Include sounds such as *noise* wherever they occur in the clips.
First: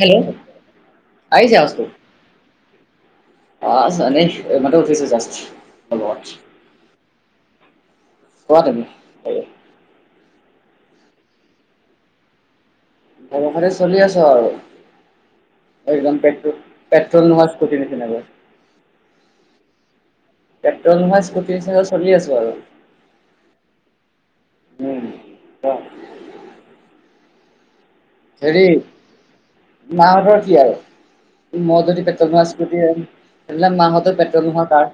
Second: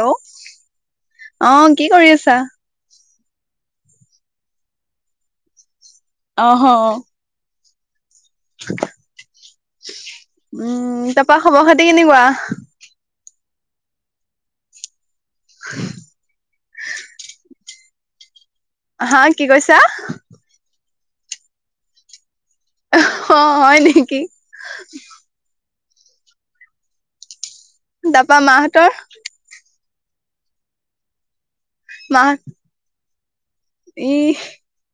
Hello অ আহিছে আৱাজটো কি কৰি আছা? *unintelligible* এইমাত্ৰ উঠিছে জাষ্ট অহ। কোৱা তুমি উম তাৰাপা খবৰ খাতি কেনেকুৱা? খবৰ খাতি চলি আছো আৰু একদম পেট পেট্ৰল নোহোৱা স্কুটিৰ নিচিনা কৈ। হা কি কৈছা? পেট্ৰল নোহোৱা স্কুটিৰ নিচিনাকৈ চলি আছো আৰু। অ' হয় নেকি। উম *unintelligible* তাৰপা হেৰি মাহঁতৰ মাহঁতৰ কি আৰু মই যদি মাহ পেট্ৰল নোহোৱা স্কুটি *unintelligible* ই মাহঁতো পেট্ৰ'ল নোহোৱা কাৰ।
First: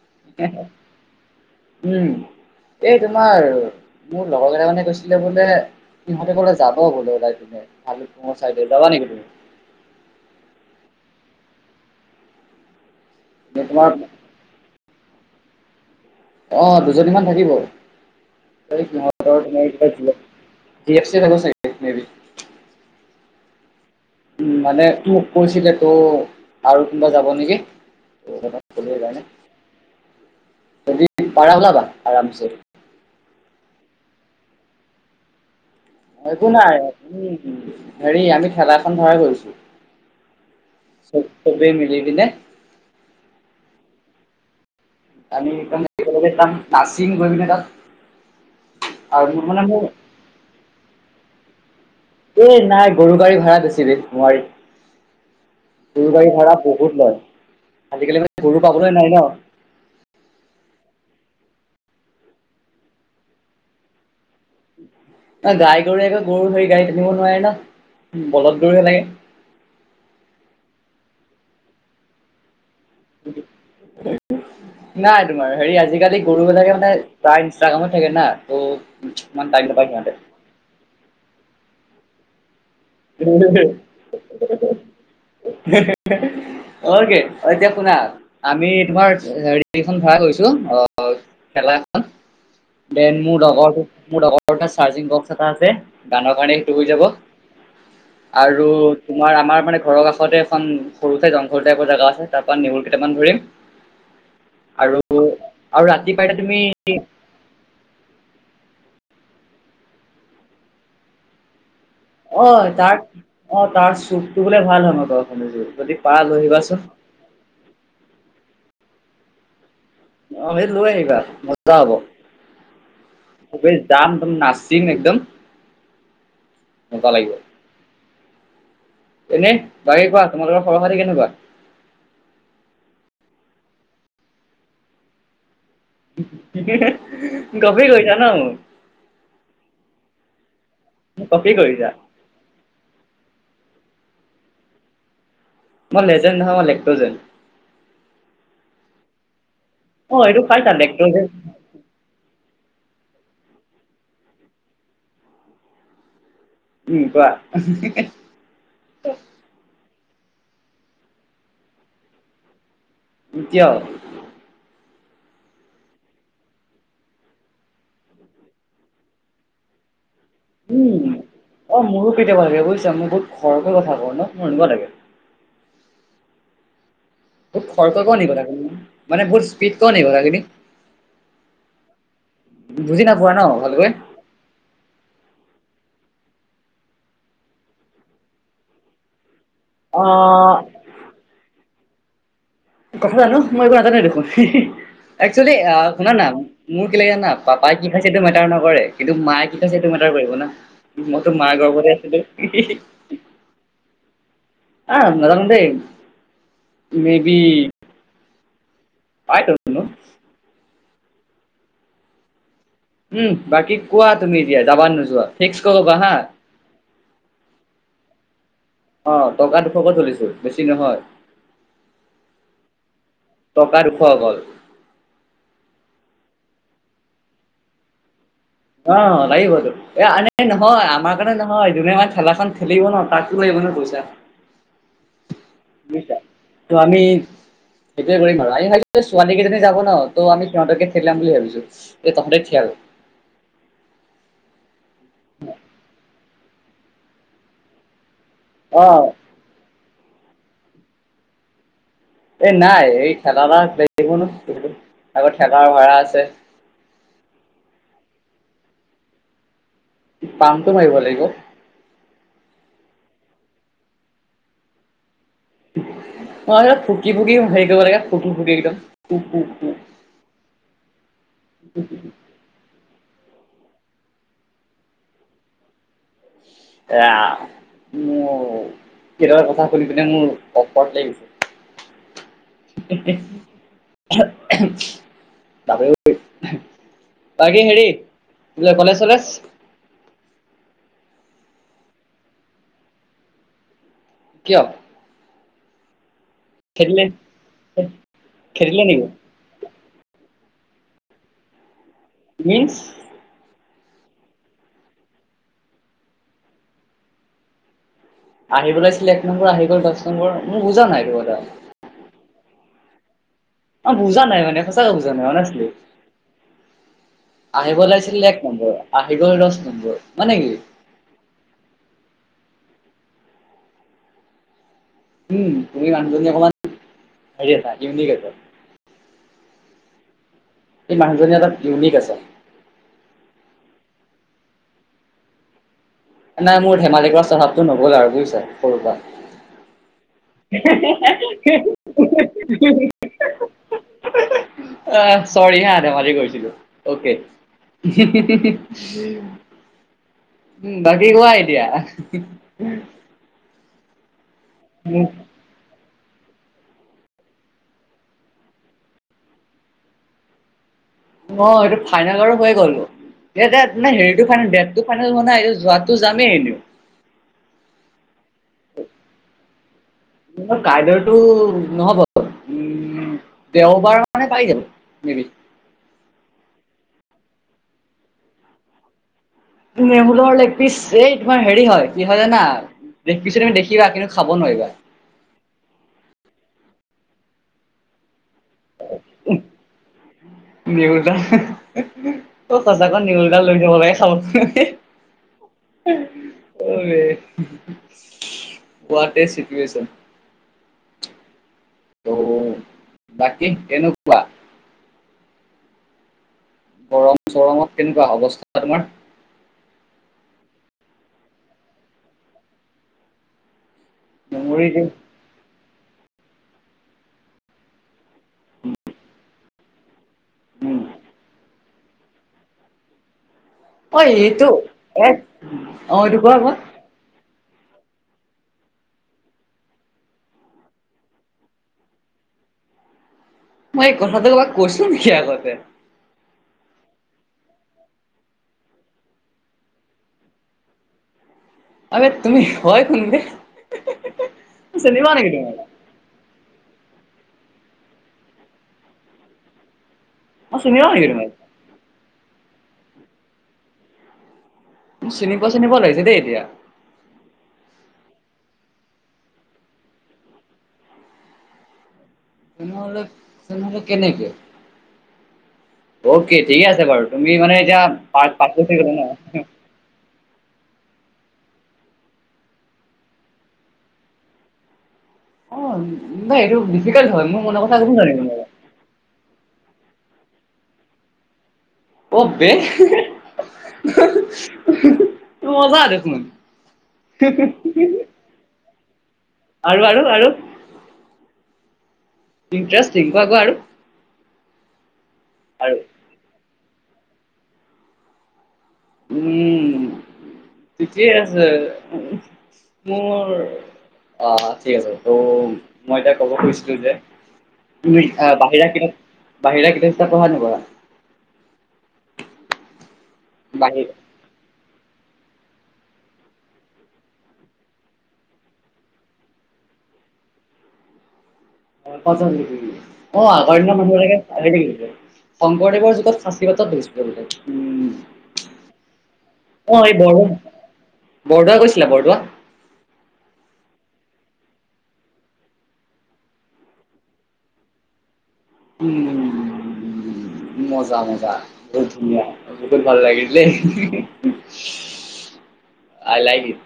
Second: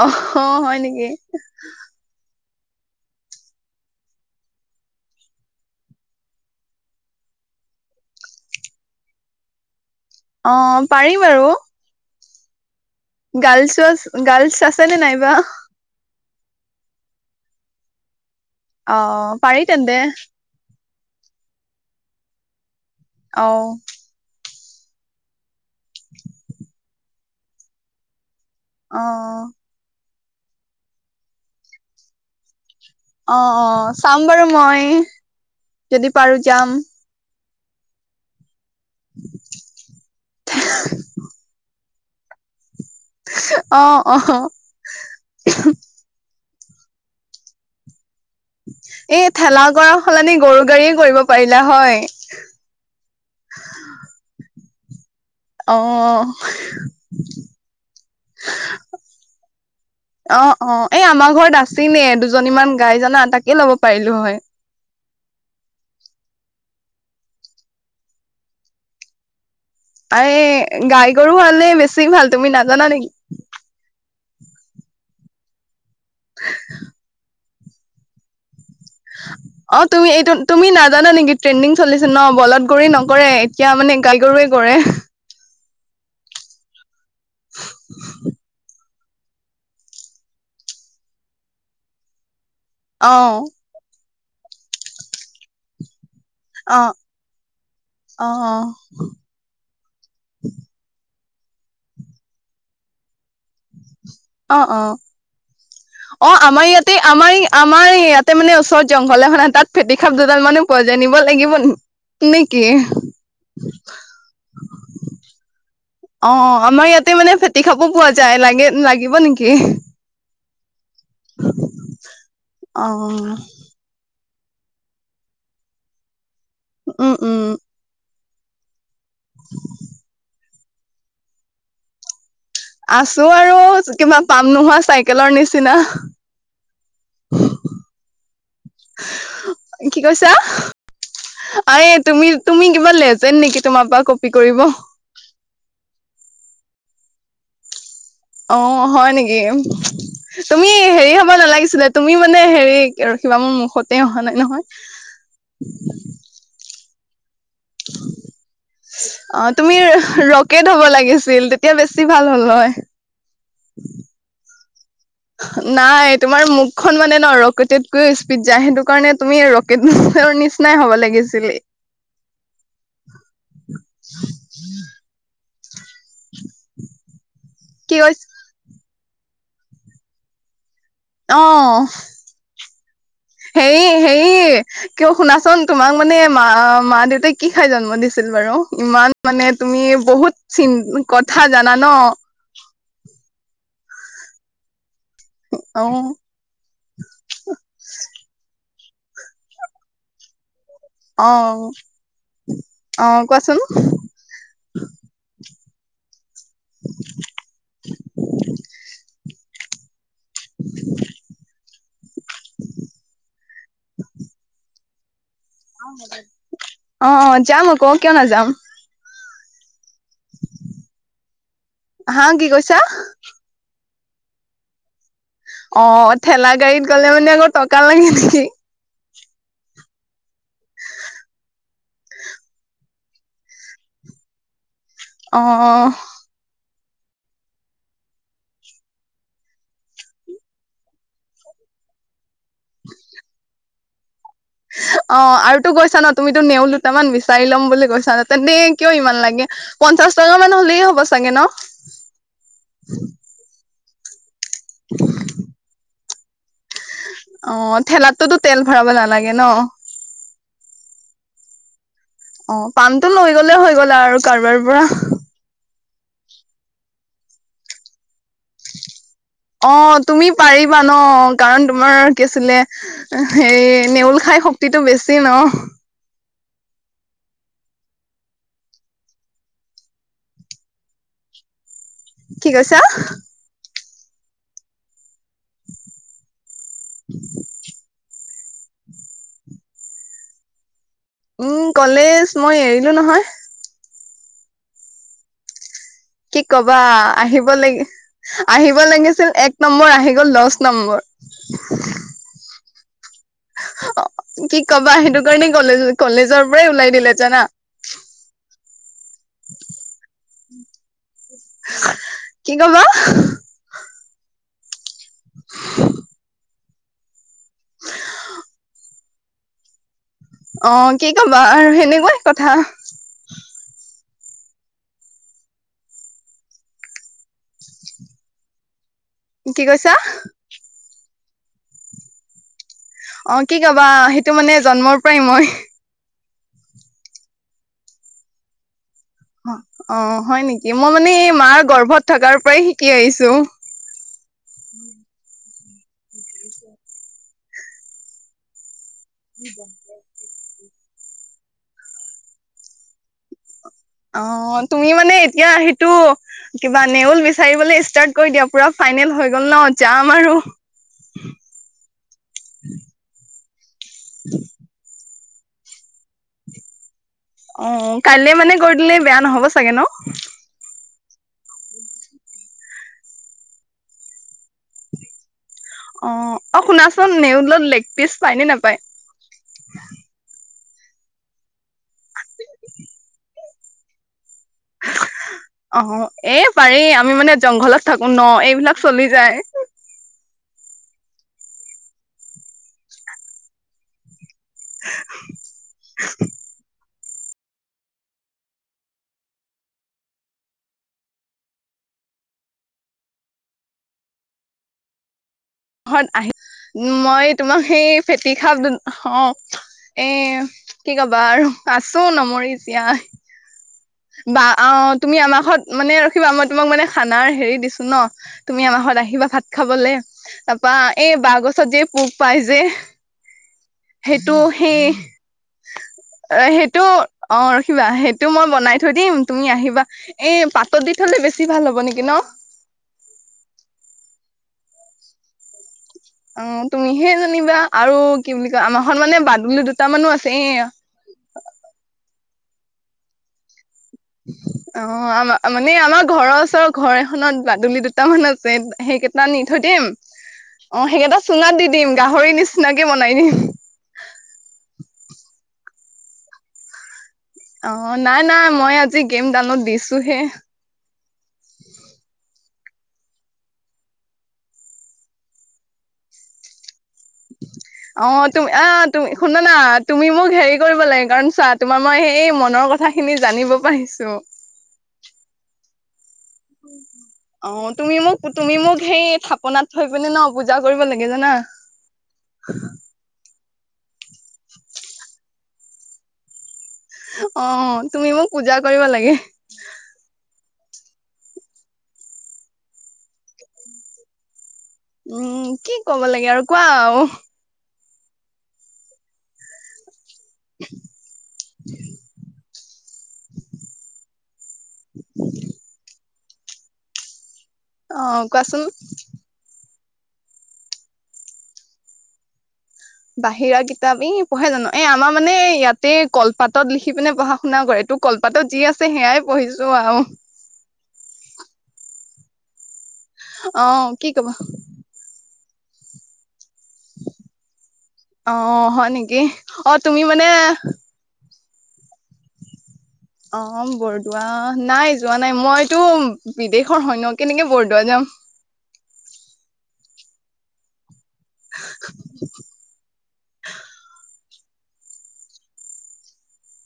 অ' হ হয় নেকি। উম এই তোমাৰ মোৰ লগৰ কেইটা মানে কৈছিলে বোলে সিহঁতে ক'লে যাব হ'ল তালি চাইড ল যাবা নেকি তুমি? অ' পাৰি বাৰু। নে গাৰ্লছো, তোমাৰ গাৰ্লছ আছে নে নাইবা? অ' দুজনীমান থাকিব অ সিহঁতৰ পাৰি তোমাৰ তেন্তে *unintelligible* জি এফ চি এফ আহিব চাগে মেইবি অ'। উম মানে মোক কৈছিলে তো আৰু কোনোবা যাব নেকি? অ যায় ন যদি পাৰা ওলাবা আৰামছে। অ', অ' চাম বাৰু মই। যদি পাৰো একো যাম নাই হেৰি আমি খেলা *unintelligible* কৰিছো চব চবেই মিলি পিনে। অ', অ'। *unintelligible* নাচিন গৈ পিনে তাত। আৰু এই মোৰ মানে ঠেলা মোৰ কৰা সলনি গৰু গাড়ীয়ে কৰিব পাৰিলা হয়। এ নাই গৰু গাড়ী ভাড়া বেছি দে নোৱাৰি। গৰু অ গাড়ী ভাড়া বহুত লয় আজিকালি মানে গৰু পাবলৈ নাই ন। অ', অ' এই আমাৰ ঘৰত আছিলে দুজনীমান গাই জানা তাকে ল'ব পাৰিলো হয়। গাই গৰুয়ে আকৌ গৰু হেৰি গাড়ী টানিব নোৱাৰে ন বলধ গৰুহে লাগে। এ গাই গৰু হ'লে বেছি ভাল তুমি নাজানা নেকি। নাই তোমাৰ হেৰি আজিকালি গৰুবিলাকে মানে তাই নি *unintelligible* থাকে না ত' ইমান টাইম নাপায় অ' তুমি সিহঁতে। এইটো তুমি নাজানা নেকি ট্ৰেণ্ডিং চলিছে ন বলত গৰুয়ে ন কৰে এতিয়া মানে গাই গৰুৱে কৰে। *unintelligible* অ' কি অ' এতিয়া শুনা আমি তোমাৰ হেৰিখন ভড়া কৰিছো অ'। ঠেলা এখন। অ দেন মোৰ লগৰ মোৰ লগৰৰ চাৰ্জিং বক্স এটা আছে গানৰ কাৰণে অ সেইটো হৈ যাব। অ আৰু তোমাৰ আমাৰ মানে- ঘৰৰ কাষতে এখন সৰু ঠাই জংঘল টাইপ জাগা আছে তাৰ পৰা নেহুৰ কেইটামান ধৰিম। আৰু- আৰু ৰাতি পাই অঁ তুমি আমাৰ ইয়াতে আমাৰ - আমাৰ ইয়াতে মানে ওচৰত জংঘল এখনত তাত ফেটি খাপ দুডাল মানো পোৱা যায়, নিব লাগিব নেকি। অঁ তাৰ, অঁ তাৰ চুপটো বোলে ভাল হয় ন ঘৰখনে যদি- পাৰা অঁ, লৈ অঁ আহিবাচোন। আমাৰ ইয়াতে মানে ফেটি সাপো পোৱা যায়, লাগে লাগিব নেকি? অঁ সেইটো লৈ আহিবা মজা হব। অ যাম নাচিম একদম মজা উম লাগিব। উম এনে বাকী কোৱা তোমালোকৰ খৱৰ খাতি কেনেকুৱা? আছো আৰু কিবা পাম নোহোৱা চাইকেলৰ নিচিনা। কপ কৈছা ন মোক। কি কৈছা? মোক কপি কৰিছা। আৰে- তুমি তুমি কিবা লেজেণ্ড নেকি তোমাৰ পৰা কপি কৰিব। মই লেজেণ্ড নহয়, মই লেক্টজেন। অঁ হয় নেকি, অ', এইটো তুমি খাইছা হেৰি লেক্টজেন হব নালাগিছিলে- তুমি মানে হেৰি ৰখিবা মোৰ মুখতে অহা নাই নহয়। উম কোৱা? অঁ তুমি ৰকেট হব লাগিছিল তেতিয়া বেছি ভাল হ'ল হয়। কিন্তু কিয়? নাই তোমাৰ মুখখন মানে ন ৰকেটতকৈও স্পীড যায় সেইটো কাৰণে তুমি ৰকেট নিচি- নাই হ'ব লাগিছিলে। অঁ মোৰো কেতিয়াবা লাগে বুজিছা, মই বহুত খৰকৈ কথা কওঁ ন মোৰ এনেকুৱা লাগে। বহুত কি খৰকৈ কওঁ কৈছ নি কথাখিনি মানে বহুত স্পীড কও‌ঁ নি কথাখিনি। অঁ। বুজি নাই পোৱা ন ভালকৈ। এ কিয় শুনাচোন তোমাক মানে মা মা দেউতাই কি খাই জন্ম দিছিল বাৰু ইমান- মানে তুমি বহুত অ' চি কথা জানা ন। কথা জানো! মই একো নাজানোৱে দেখোন, একচুৱেলি অ আহ শুনা না- মোৰ কি লাগে না পাপাই কি খাইছে এইটো মেটাৰ নকৰে কিন্তু মায়ে কি খাইছে এইটো মেটাৰ কৰিব না। অ মইতো মা গৰ্ভৱতে আছিলোঁ। অ কোৱাচোন আহ নাজানো দে তুমি- *inaudible* *unintelligible* *inaudible* উম বাকী কোৱা তুমি এতিয়া যাবা নোযোৱা, ফিক্স- ক'বা হা। অঁ যাম আকৌ কিয় নাযাম। আহ টকা দুশকে ধৰিছো বেছি নহয়। হা কি কৈছা টকা দুশ অকল। অঁ ঠেলা গাড়ীত গ'লে মানে আকৌ টকা লাগে নেকি। অঁ লাগিব তো। এ আনে নহয় আমাৰ কাৰণে নহয়, যোনে মানে ঠেলাখন ঠেলিব ন তাকো লাগিব ন পইছা। অঁ, অঁ। ত আমি- সেইটোৱে কৰিম আৰু আমি ভাবিছো যে ছোৱালী কেইজনী যাব ন' ত ' আমি সিহঁতকে খেদিয়াম বুলি ভাবিছো। এই তহঁতে ঠি আৰু অঁ, আৰুটো গৈছা ন' তুমিতো নেওঁল দুটামান বিচাৰি ল'ম বুলি কৈছা ন, তেন্তে অ কিয় ইমান লাগে? পঞ্চাশ টকা মান হলেই হ'ব চাগে ন? এই নাই এই চাদা ধৱা প্লেট কেইখনো *unintelligible* মোৰ ঠেলাৰ ভাড়া আছে, অঁ, ঠেলাতটোতো তেল ভৰাব নালাগে ন? পামটো মাৰিব লাগিব। অঁ, পামটো লৈ গ'লে হৈ গ'ল আৰু কাৰোবাৰ পৰা। অঁ সেইটো ফুকি ফুকি হেৰি কৰিব লাগে, ফুকি ফুকি একদম পুুক পুক অঁ তুমি পাৰিবা ন' কাৰণ তোমাৰ কি আছিলে এ হেই নেউল খাই শক্তিতটো বেছি ন। এ আ মোৰ কেইনটামান কথা শুনি পিনে মোৰ অকৱাত লাগ গৈছে। কি কৈছা *inaudible* *unintelligible* বাকী হেৰি বোলে কলেজ চলেজ? উম কলেজ মই এৰিলো নহয়! কিয়? কি কবা খেদিলে আহিব লাগি আহিব খেদিলে নেকি লাগিছিল এক নম্বৰ আহি গ'ল দচ নম্বৰ। *unintelligible* মিঞ্ছ? অঁ, কি কবা সেইটো কাৰণে কলেজ কলেজৰ পৰাই ওলাই দিলে জানা? আহিব লাগিছিলে এক নম্বৰ আহি গ'ল দহ নম্বৰ। মোৰ বুজা নাই এইটো কথা। *unintelligible* কি কবা? অঁ, বুজা নাই মানে সঁচা কে বুজা নাই মানে, অনেচলি আহিব লাগিছিল এক নম্বৰ, আহি গ'ল দচ নম্বৰ মানে কি অঁ, কি কবা আৰু হেনেকুৱাই কথা। উম তুমি মানুহজনী অকমান হেৰি আছা ইউনিক আছা। কি কৈছা? এই মানুজনী ঞলপ ইউনিক আছা অঁ, কি কবা সেইটো মানে জন্মৰ পৰাই মই, নাই মোৰ ধেমালি কৰা স্বভাৱটো নগ'ল আৰু বুজিছা সৰুৰ পৰা, অঁ, অঁ হয় নেকি? মই মানে এই মাৰ গৰ্ভত থকাৰ পৰাই শিকি আহিছো। *unintelligible* আহ চৰি হা ধেমালি কৰিছিলো অ কে, *unintelligible* *unintelligible* উম বাকী কোৱা এতিয়া? *unintelligible* অঁ, তুমি মানে এতিয়া সেইটো কিবা নেউল বিচাৰিবলে ষ্টাৰ্ট কৰি দিয়া পুৰা ফাইনেল হৈ গ'ল ন যাম আৰু অঁ, এইটো ফাইনেল আৰু হৈ গ'ল দে দে হেৰিটো ফাইনেল দেত টো ফাইনেল হোৱা নাই, যোৱাতো যামেই এনেও উম, কাইলে মানে গৈ দিলে বেয়া নহ'ব চাগে ন, কাই লৈ টো নহ'ব, উম। উম, দেওবাৰ মানে পাই যাব। উম অঁ, অঁ, শুনাচোন নেউলত লেগ পিচ পায় নে নেপায়? নেউলৰ লেগ পিছ এই তোমাৰ হেৰি হয় কি হয় জানা? লেগ পিছ তুমি দেখিবা! কিন্তু, খাব নোৱাৰিবা? অঁ, এই পাৰি আমি মানে জংঘলত থাকো ন এইবিলাক চলি যায়! নেওল এটা অ সঁচাকৈ নেউলডাল লৈ যব লাগে খাবলে *unintelligible* আৰে পুৱাতে চিটুুৱেশচন ত' বাকী কেনেকুৱা? ঘৰত আহি গৰম মই তোমাৰ চৰমত সেই কেনেকুৱা পেটি অৱস্থা সাপ তোমাৰ? অ এ কি কবা আৰু আছোঁ নমৰি জীয়াই বা মেমৰি অ যে তুমি আমাক ঘত মানে ৰখিবা মই তোমাক মানে খানাৰ হেৰি দিছোঁ ন। তুমি আমাৰ ঘৰত আহিবা ভাত খাবলৈ। তাৰপা উম, এই বাঁহ গছত যে পোক পাই যে অ' সেইটো এইটো সেই এক অ' এইটো কোৱা কোৱা সেইটো অ ৰখিবা সেইটো মই বনাই থৈ দিম, তুমি আহিবা এই পাতত দি থলে বেছি ভাল হ'ব নেকি ন? মই এই কথাটো কবাক কৈছো নেকি আগতে অঁ, তুমিহে জানিবা আৰু কি বুলি কয় আমাৰ ঘৰত মানে বাদুলী দুটা মানো আছে এ, ‌ আৰে তুমি হয় কোন বে? হি, হি অঁ, আঁ, আমাৰ মানে আমাৰ ঘৰৰ ওচৰ, ঘৰ এখনত বাদুলি দুটামান আছে সেই কেইটা নি থৈ দিম মই চিনি অ পাওঁ নেকি সেইকেইটা তোমাক? চুঙাত দি দিম গাহৰি নিচিনাকে বনাই দিম। চিনি চিনিপোৱা নিছিনা লাগিছে দেই এতিয়া। অ নাই নাই মই আজি গেম ডাউনলড দিছোঁহে। মই বোলো কেনেকে অকে ঠিকে আছে বাৰু। তুমি মানে এতিয়া অ পাত তুমি পাতো আহ ছিঙিবা ন তুমি শুনা না তুমি মোক হেৰি কৰিব লাগে কাৰণ চোৱা তোমাৰ মই সেই মনৰ কথা খিনি জানিব পাৰিছোঁ। অই অ তুমি জানে মোক তোমাৰ? তুমি মোক সেই থাপনাত থৈ পিনে ন পূজা কৰিব লাগে জানা। অ বে মজা দেখোন। অ তুমি মোক পূজা কৰিব লাগে। আৰু আৰু আৰু ইণ্টাৰেষ্টিঙ কোৱা কোৱা উম আৰু কি কব লাগে আৰু কোৱা অ উম ঠিকেই আছে। মোৰ অ ঠিক আছে ত' মই এতিয়া ক'ব খুজিছিলোঁ যে তুমি অ কোৱাচোন বাহিৰা কিতাপ বাহিৰা কিতাপ চিতাপ পঢ়া নপঢ়া? বাহিৰা বাহিৰ কিতাপ এই পঢ়ে জানো এ আমাৰ মানে ইয়াতে কলপাতত লিখি পিনে পঢ়া শুনা কৰে তোৰ কলপাতত যি আছে সেয়াই পঢ়িছো আৰু *unintelligible* শংকৰদেৱৰ অ কি যুগত কবা সাঁচি পাতত পঢ়িছিলে বোলে উম অ হয় নেকি অ এই তুমি মানে বৰদোৱা বৰদোৱা গৈছিলা বৰদোৱা অ বৰদোৱা নাই যোৱা নাই মইতো বিদেশৰ হয় ন্ কেনেকে বৰদোৱা যাম উ উ মজা। বহুত ধুনীয়া বহুত ভাল লাগিলে। আই লাইক ইউ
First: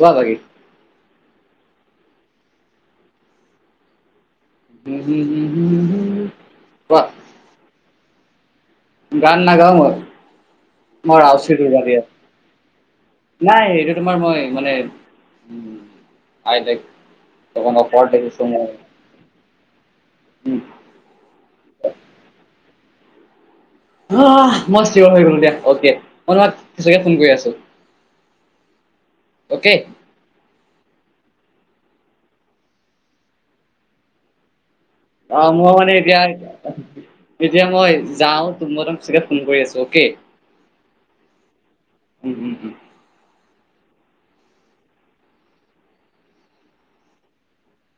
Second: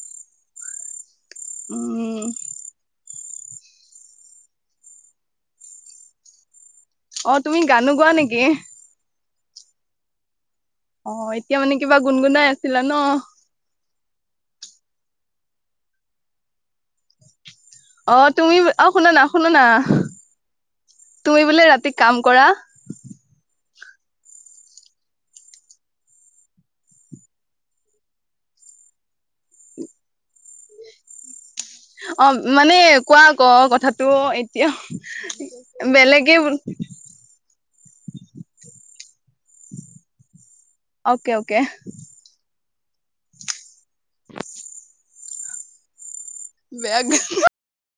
কোৱা বাগি উম *unintelligible* কোৱা অ তুমি গানো গোৱা নেকি গান নাগাওঁ মই অ মই ৰাউচি এতিয়া মানে দুৰ্গা কিবা দিয়া গুণগুণাই আছিলা ন নাই এইটো তোমাৰ মই মানে উ অ তুমি অ শুনা না শুনা না উম। তুমি বোলে ৰাতি কাম কৰা অ মই চিয়ৰ হৈ গলো দিয়া অকে মই তোমাক সচাকে ফোন কৰি আছো অকে অ মানে কোৱা আকৌ কথাটো এতিয়া অ ম মানে এতিয়া বেলেগে এতিয়া মই যাও তোমাক চাগে ফোন কৰি আছো অকে অকে অকে উম উম উম বেগ